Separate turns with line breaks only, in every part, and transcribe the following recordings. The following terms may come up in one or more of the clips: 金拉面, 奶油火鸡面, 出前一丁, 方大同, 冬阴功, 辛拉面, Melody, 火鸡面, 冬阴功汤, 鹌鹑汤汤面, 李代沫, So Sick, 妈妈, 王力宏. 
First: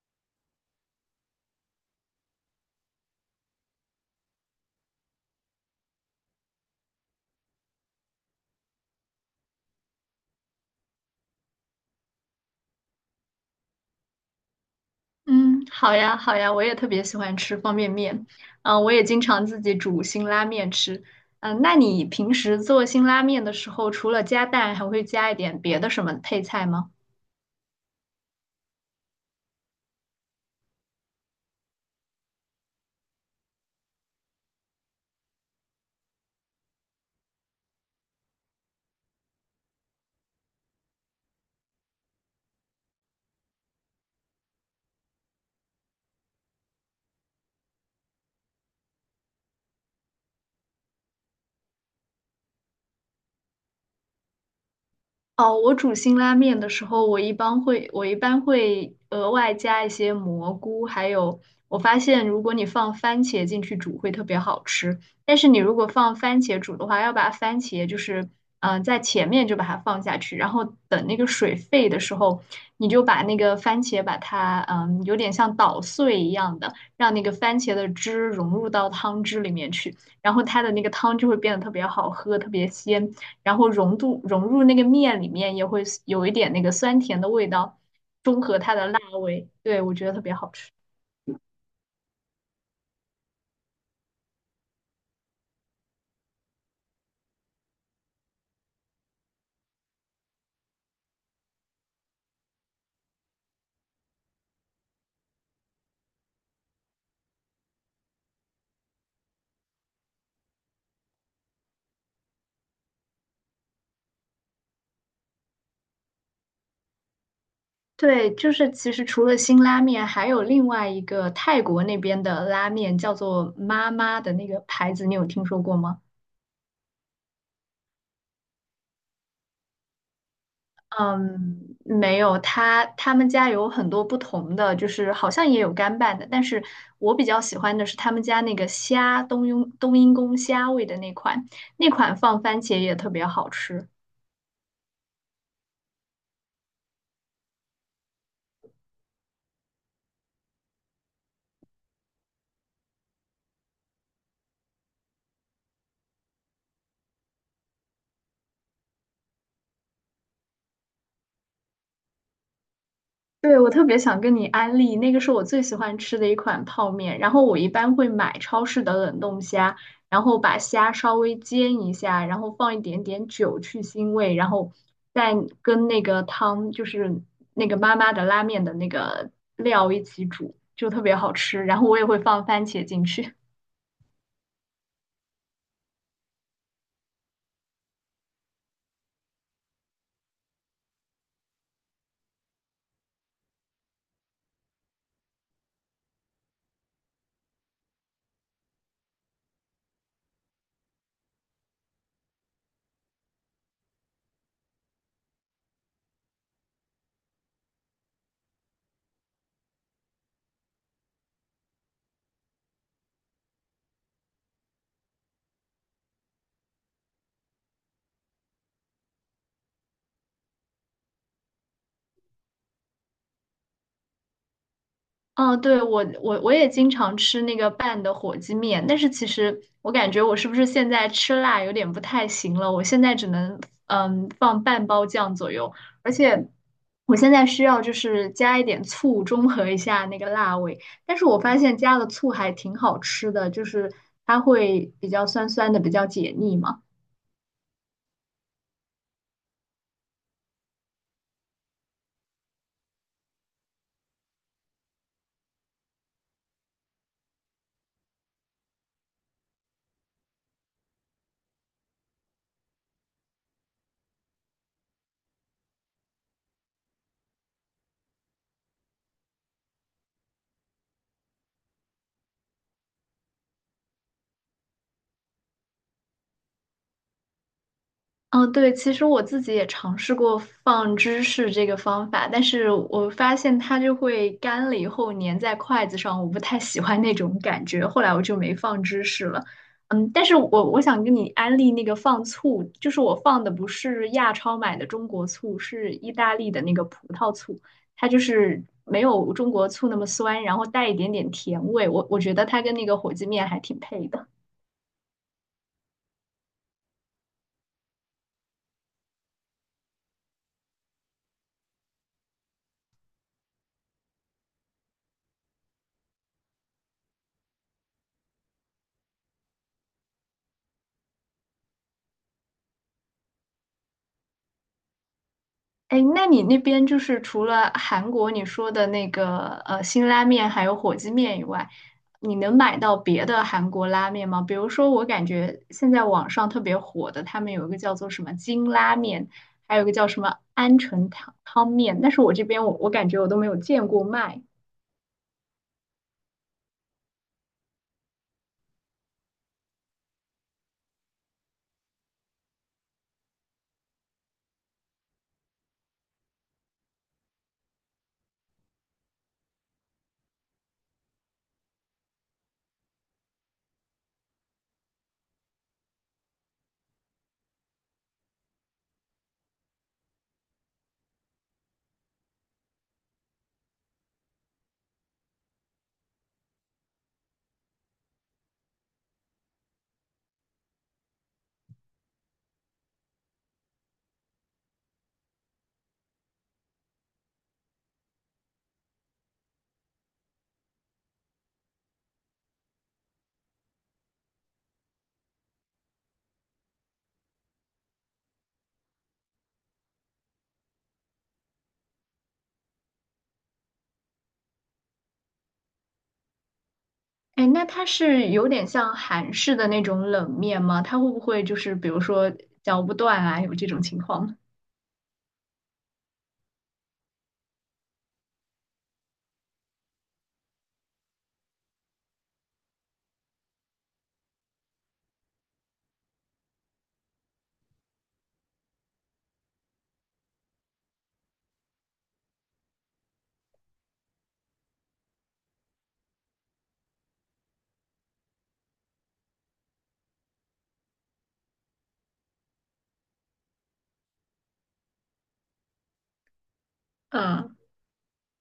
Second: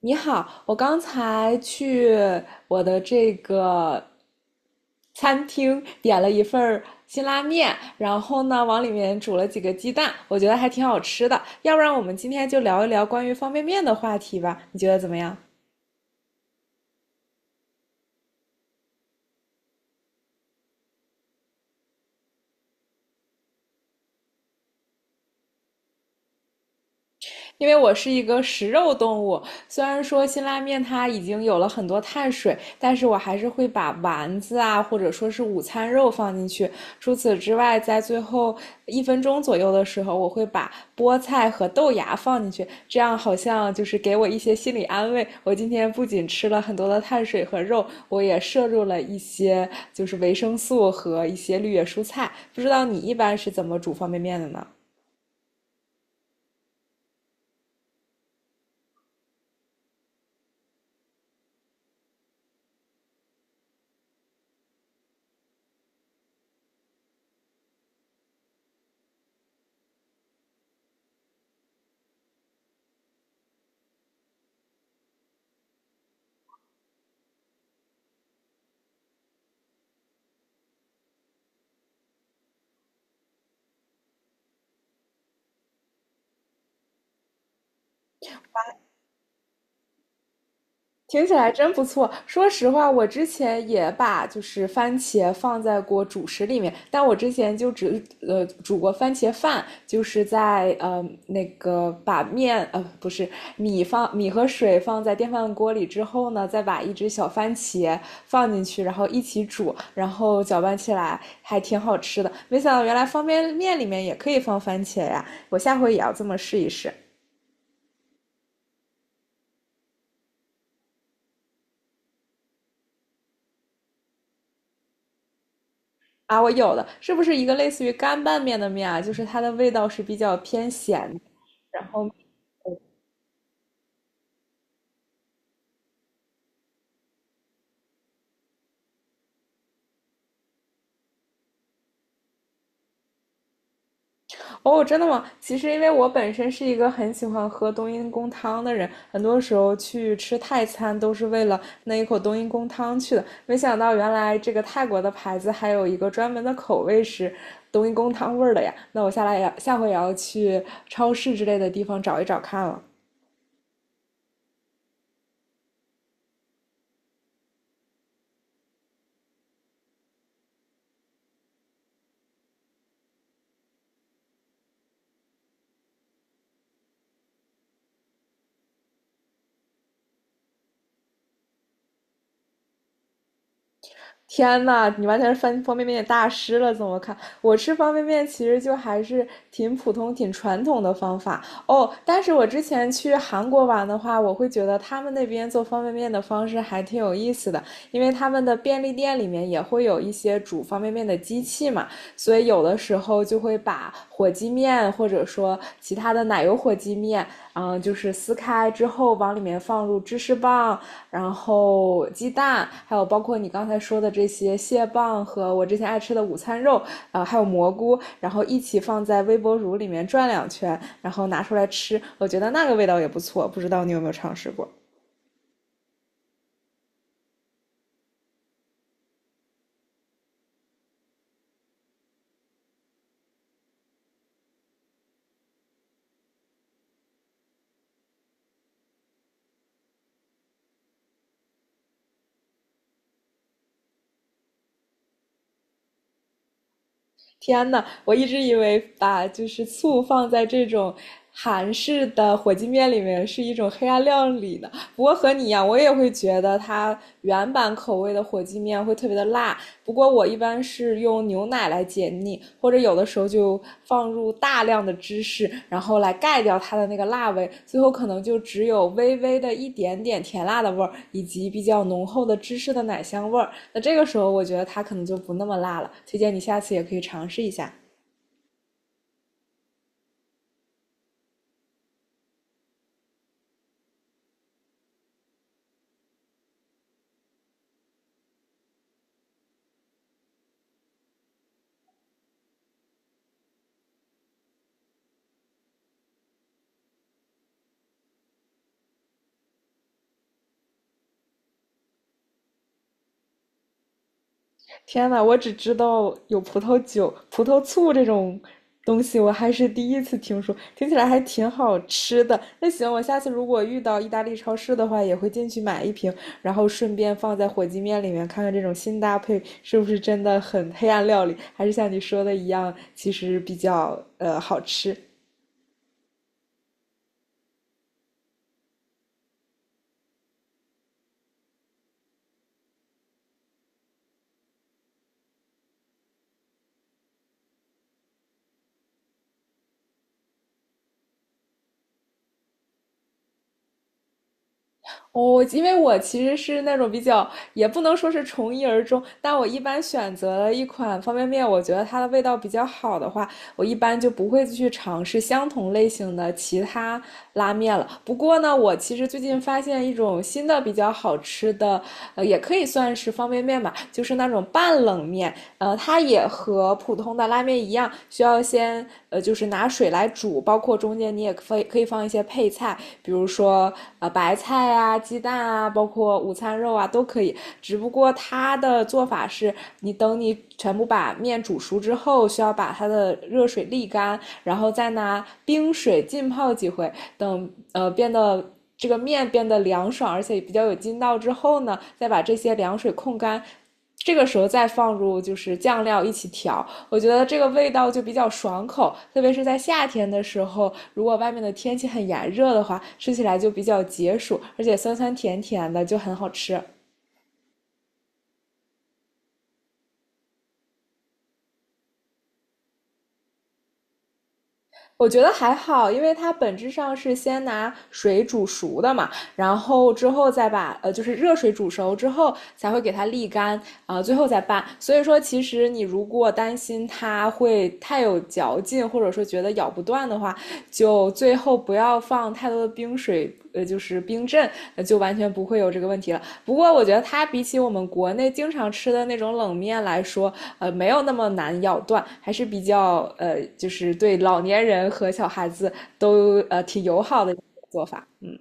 你好，我刚才去我的这个餐厅点了一份儿辛拉面，然后呢，往里面煮了几个鸡蛋，我觉得还挺好吃的。要不然我们今天就聊一聊关于方便面的话题吧，你觉得怎么样？
嗯，好呀，好呀，我也特别喜欢吃方便面，我也经常自己煮辛拉面吃。那你平时做辛拉面的时候，除了加蛋，还会加一点别的什么配菜吗？
因为我是一个食肉动物，虽然说辛拉面它已经有了很多碳水，但是我还是会把丸子啊，或者说是午餐肉放进去。除此之外，在最后一分钟左右的时候，我会把菠菜和豆芽放进去，这样好像就是给我一些心理安慰。我今天不仅吃了很多的碳水和肉，我也摄入了一些就是维生素和一些绿叶蔬菜。不知道你一般是怎么煮方便面的呢？
哦，我煮辛拉面的时候，我一般会额外加一些蘑菇，还有我发现，如果你放番茄进去煮会特别好吃。但是你如果放番茄煮的话，要把番茄就是，在前面就把它放下去，然后等那个水沸的时候，你就把那个番茄把它，有点像捣碎一样的，让那个番茄的汁融入到汤汁里面去，然后它的那个汤就会变得特别好喝，特别鲜。然后融入那个面里面，也会有一点那个酸甜的味道，中和它的辣味。对，我觉得特别好吃。
听起来真不错。说实话，我之前也把就是番茄放在过主食里面，但我之前就只煮过番茄饭，就是在那个不是米放米和水放在电饭锅里之后呢，再把一只小番茄放进去，然后一起煮，然后搅拌起来，还挺好吃的。没想到原来方便面里面也可以放番茄呀！我下回也要这么试一试。
对，就是其实除了辛拉面，还有另外一个泰国那边的拉面，叫做妈妈的那个牌子，你有听说过吗？
啊，我有的，是不是一个类似于干拌面的面啊？就是它的味道是比较偏咸的
嗯，
然后，
没有，他们家有很多不同的，就是好像也有干拌的，但是我比较喜欢的是他们家那个虾冬阴功虾味的那款，那款放番茄也特别好吃。
哦，真的吗？其实因为我本身是一个很喜欢喝冬阴功汤的人，很多时候去吃泰餐都是为了那一口冬阴功汤去的。没想到原来这个泰国的牌子还有一个专门的口味是冬阴功汤味儿的呀。那我下回也要去超市之类的地方找一找看了。
对，我特别想跟你安利，那个是我最喜欢吃的一款泡面。然后我一般会买超市的冷冻虾，然后把虾稍微煎一下，然后放一点点酒去腥味，然后再跟那个汤，就是那个妈妈的拉面的那个料一起煮，就特别好吃。然后我也会放番茄进去。
天呐，你完全是翻方便面大师了，怎么看？我吃方便面其实就还是挺普通、挺传统的方法哦。但是我之前去韩国玩的话，我会觉得他们那边做方便面的方式还挺有意思的，因为他们的便利店里面也会有一些煮方便面的机器嘛，所以有的时候就会把火鸡面或者说其他的奶油火鸡面，就是撕开之后往里面放入芝士棒，然后鸡蛋，还有包括你刚才说的这些蟹棒和我之前爱吃的午餐肉，还有蘑菇，然后一起放在微波炉里面转两圈，然后拿出来吃，我觉得那个味道也不错，不知道你有没有尝试过？
哦，对，我也经常吃那个拌的火鸡面，但是其实我感觉我是不是现在吃辣有点不太行了？我现在只能放半包酱左右，而且我现在需要就是加一点醋中和一下那个辣味，但是我发现加了醋还挺好吃的，就是它会比较酸酸的，比较解腻嘛。
天呐，我一直以为把就是醋放在这种韩式的火鸡面里面是一种黑暗料理呢。不过和你一样，我也会觉得它原版口味的火鸡面会特别的辣。不过我一般是用牛奶来解腻，或者有的时候就放入大量的芝士，然后来盖掉它的那个辣味，最后可能就只有微微的一点点甜辣的味儿，以及比较浓厚的芝士的奶香味儿。那这个时候我觉得它可能就不那么辣了，推荐你下次也可以尝试一下。
嗯，对，其实我自己也尝试过放芝士这个方法，但是我发现它就会干了以后粘在筷子上，我不太喜欢那种感觉，后来我就没放芝士了。但是我想跟你安利那个放醋，就是我放的不是亚超买的中国醋，是意大利的那个葡萄醋，它就是没有中国醋那么酸，然后带一点点甜味，我觉得它跟那个火鸡面还挺配的。
天呐，我只知道有葡萄酒、葡萄醋这种东西，我还是第一次听说，听起来还挺好吃的。那行，我下次如果遇到意大利超市的话，也会进去买一瓶，然后顺便放在火鸡面里面，看看这种新搭配是不是真的很黑暗料理，还是像你说的一样，其实比较好吃。
哎，那你那边就是除了韩国你说的那个辛拉面还有火鸡面以外，你能买到别的韩国拉面吗？比如说，我感觉现在网上特别火的，他们有一个叫做什么金拉面，还有一个叫什么鹌鹑汤汤面，但是我这边我感觉我都没有见过卖。
哦，因为我其实是那种比较，也不能说是从一而终，但我一般选择了一款方便面，我觉得它的味道比较好的话，我一般就不会去尝试相同类型的其他拉面了。不过呢，我其实最近发现一种新的比较好吃的，也可以算是方便面吧，就是那种半冷面，呃，它也和普通的拉面一样，需要先就是拿水来煮，包括中间你也可以放一些配菜，比如说白菜啊、鸡蛋啊，包括午餐肉啊都可以。只不过它的做法是，你等你全部把面煮熟之后，需要把它的热水沥干，然后再拿冰水浸泡几回，等呃变得。这个面变得凉爽，而且比较有筋道之后呢，再把这些凉水控干，这个时候再放入就是酱料一起调，我觉得这个味道就比较爽口，特别是在夏天的时候，如果外面的天气很炎热的话，吃起来就比较解暑，而且酸酸甜甜的就很好吃。
哎，那它是有点像韩式的那种冷面吗？它会不会就是比如说嚼不断啊，有这种情况？
我觉得还好，因为它本质上是先拿水煮熟的嘛，然后之后再把就是热水煮熟之后才会给它沥干啊、最后再拌。所以说，其实你如果担心它会太有嚼劲，或者说觉得咬不断的话，就最后不要放太多的冰水，就是冰镇，就完全不会有这个问题了。不过我觉得它比起我们国内经常吃的那种冷面来说，没有那么难咬断，还是比较就是对老年人和小孩子都挺友好的
嗯。
做法。嗯，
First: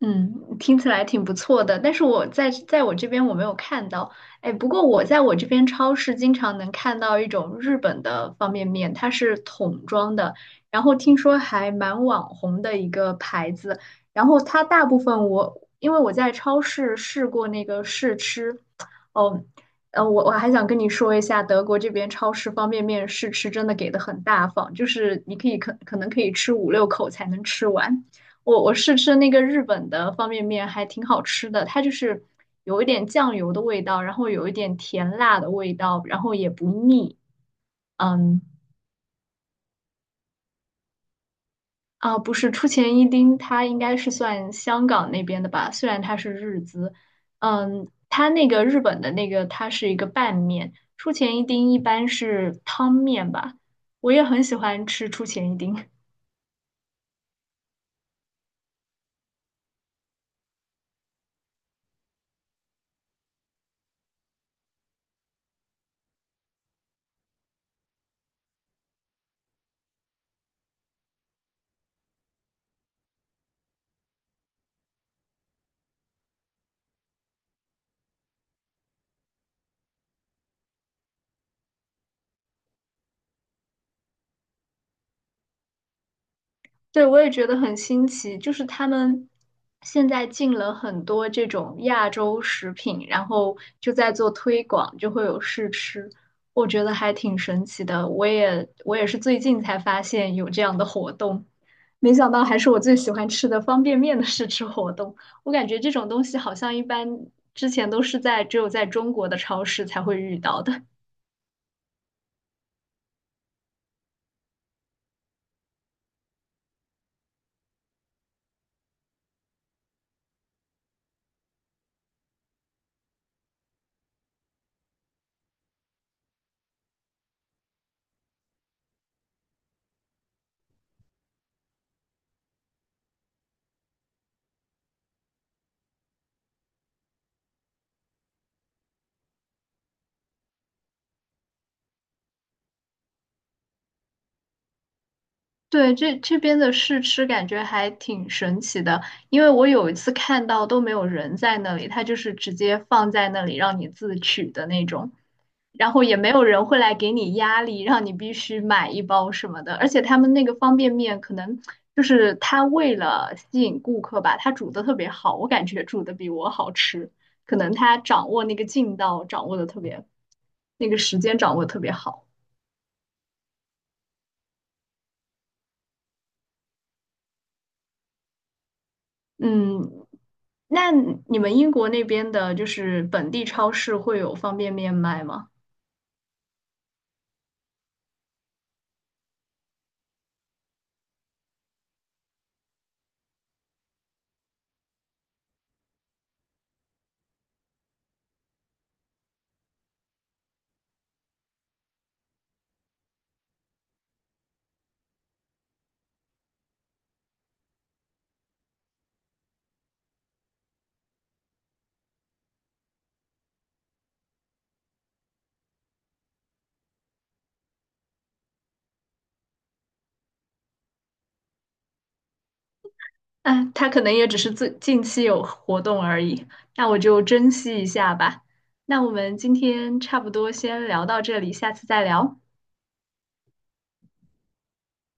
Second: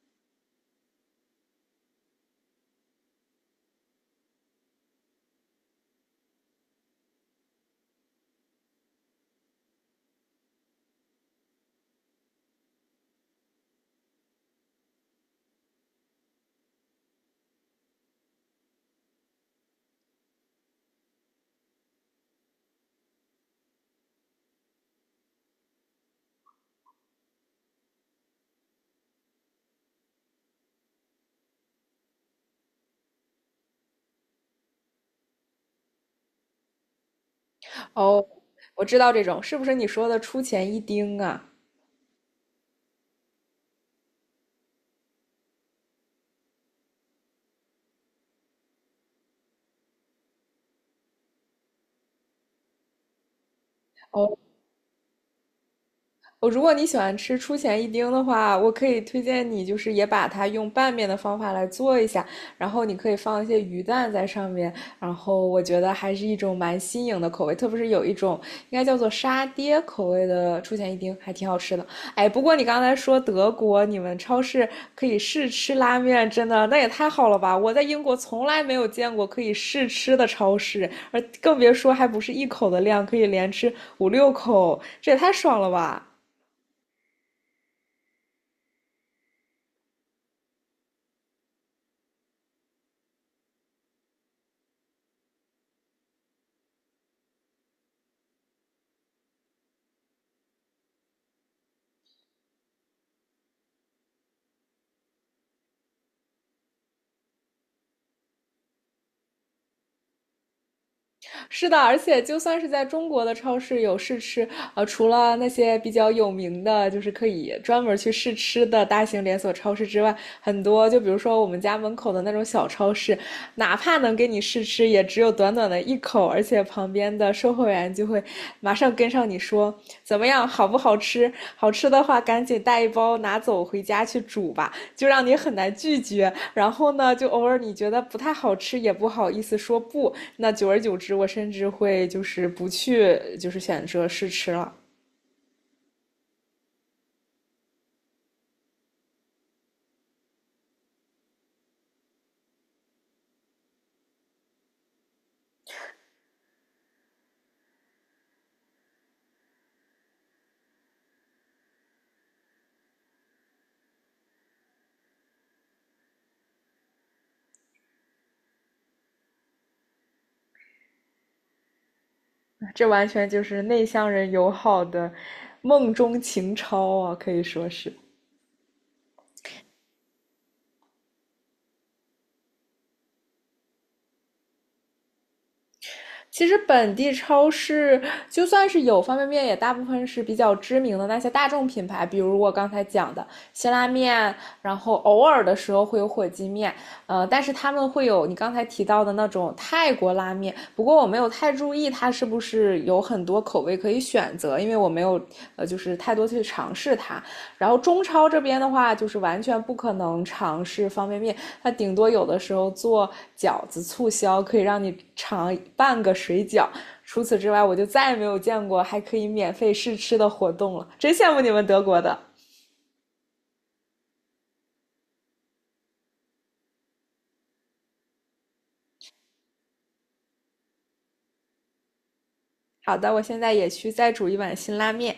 嗯，听起来挺不错的，但是我在我这边我没有看到。哎，不过我在我这边超市经常能看到一种日本的方便面，它是桶装的，然后听说还蛮网红的一个牌子。然后它大部分我因为我在超市试过那个试吃，哦，我还想跟你说一下，德国这边超市方便面试吃真的给的很大方，就是你可能可以吃五六口才能吃完。我试吃那个日本的方便面还挺好吃的，它就是有一点酱油的味道，然后有一点甜辣的味道，然后也不腻。
哦，
嗯
我知道这种是不是你说的出前一丁啊？
啊，不是出前一丁，它应该是算香港那边的吧，虽然它是日资。嗯，它那个日本的那个它是一个拌面，出前一丁一般是汤面吧，我也
哦。
很喜欢吃出前一丁。
我如果你喜欢吃出前一丁的话，我可以推荐你，就是也把它用拌面的方法来做一下，然后你可以放一些鱼蛋在上面，然后我觉得还是一种蛮新颖的口味，特别是有一种应该叫做沙爹口味的出前一丁，还挺好吃的。哎，不过你刚才说德国你们超市可以试吃拉面，真的那也太好了吧！我在英国从来没有见过可以试吃的超市，而更别说还不是一口的量，可以连吃五六口，这也太爽了吧！
对，我也觉得很新奇，就是他们现在进了很多这种亚洲食品，然后就在做推广，就会有试吃，我觉得还挺神奇的。我也是最近才发现有这样的活动，没想到还是我最喜欢吃的方便面的试吃活动。我感觉这种东西好像一般之前都是在只有在中国的超市才会遇到的。
是的，而且就算是在中国的超市有试吃，除了那些比较有名的，就是可以专门去试吃的大型连锁超市之外，很多就比如说我们家门口的那种小超市，哪怕能给你试吃，也只有短短的一口，而且旁边的售货员就。就会马上跟上你说怎么样，好不好吃？好吃的话，赶紧带一包拿走回家去煮吧，就让你很难拒绝。然后呢，就偶尔你觉得不太好吃，也不好意思说不。那久而久之，我甚至会就是不去，就是选择试吃了。
对，这边的试吃感觉还挺神奇的，因为我有一次看到都没有人在那里，他就是直接放在那里让你自取的那种，然后也没有人会来给你压力，让你必须买一包什么的。而且他们那个方便面可能就是他为了吸引顾客吧，他煮的特别好，我感觉煮的比我好吃，可能他掌握那个劲道掌握的特别，那个时间掌握得特别好。
这完全就是内向人友好的梦中情超啊，可以说是。
嗯，那你们英国那边的，就是本地超市会有方便面卖吗？
其实本地超市就算是有方便面，也大部分是比较知名的那些大众品牌，比如我刚才讲的辛拉面，然后偶尔的时候会有火鸡面，但是他们会有你刚才提到的那种泰国拉面，不过我没有太注意它是不是有很多口味可以选择，因为我没有就是太多去尝试它。然后中超这边的话，就是完全不可能尝试方便面，它顶多有的时候做饺子促销，可以让你尝半个水饺。除此之外，我就再也没有见过还可以免费试吃的活动了，真羡慕你们德国的。
哎，它可能也只是最近期有活动而已，那我就珍惜一下吧。那我们今天差不多先聊到这里，下次再聊。
好的，我现在也去再煮一碗辛拉面。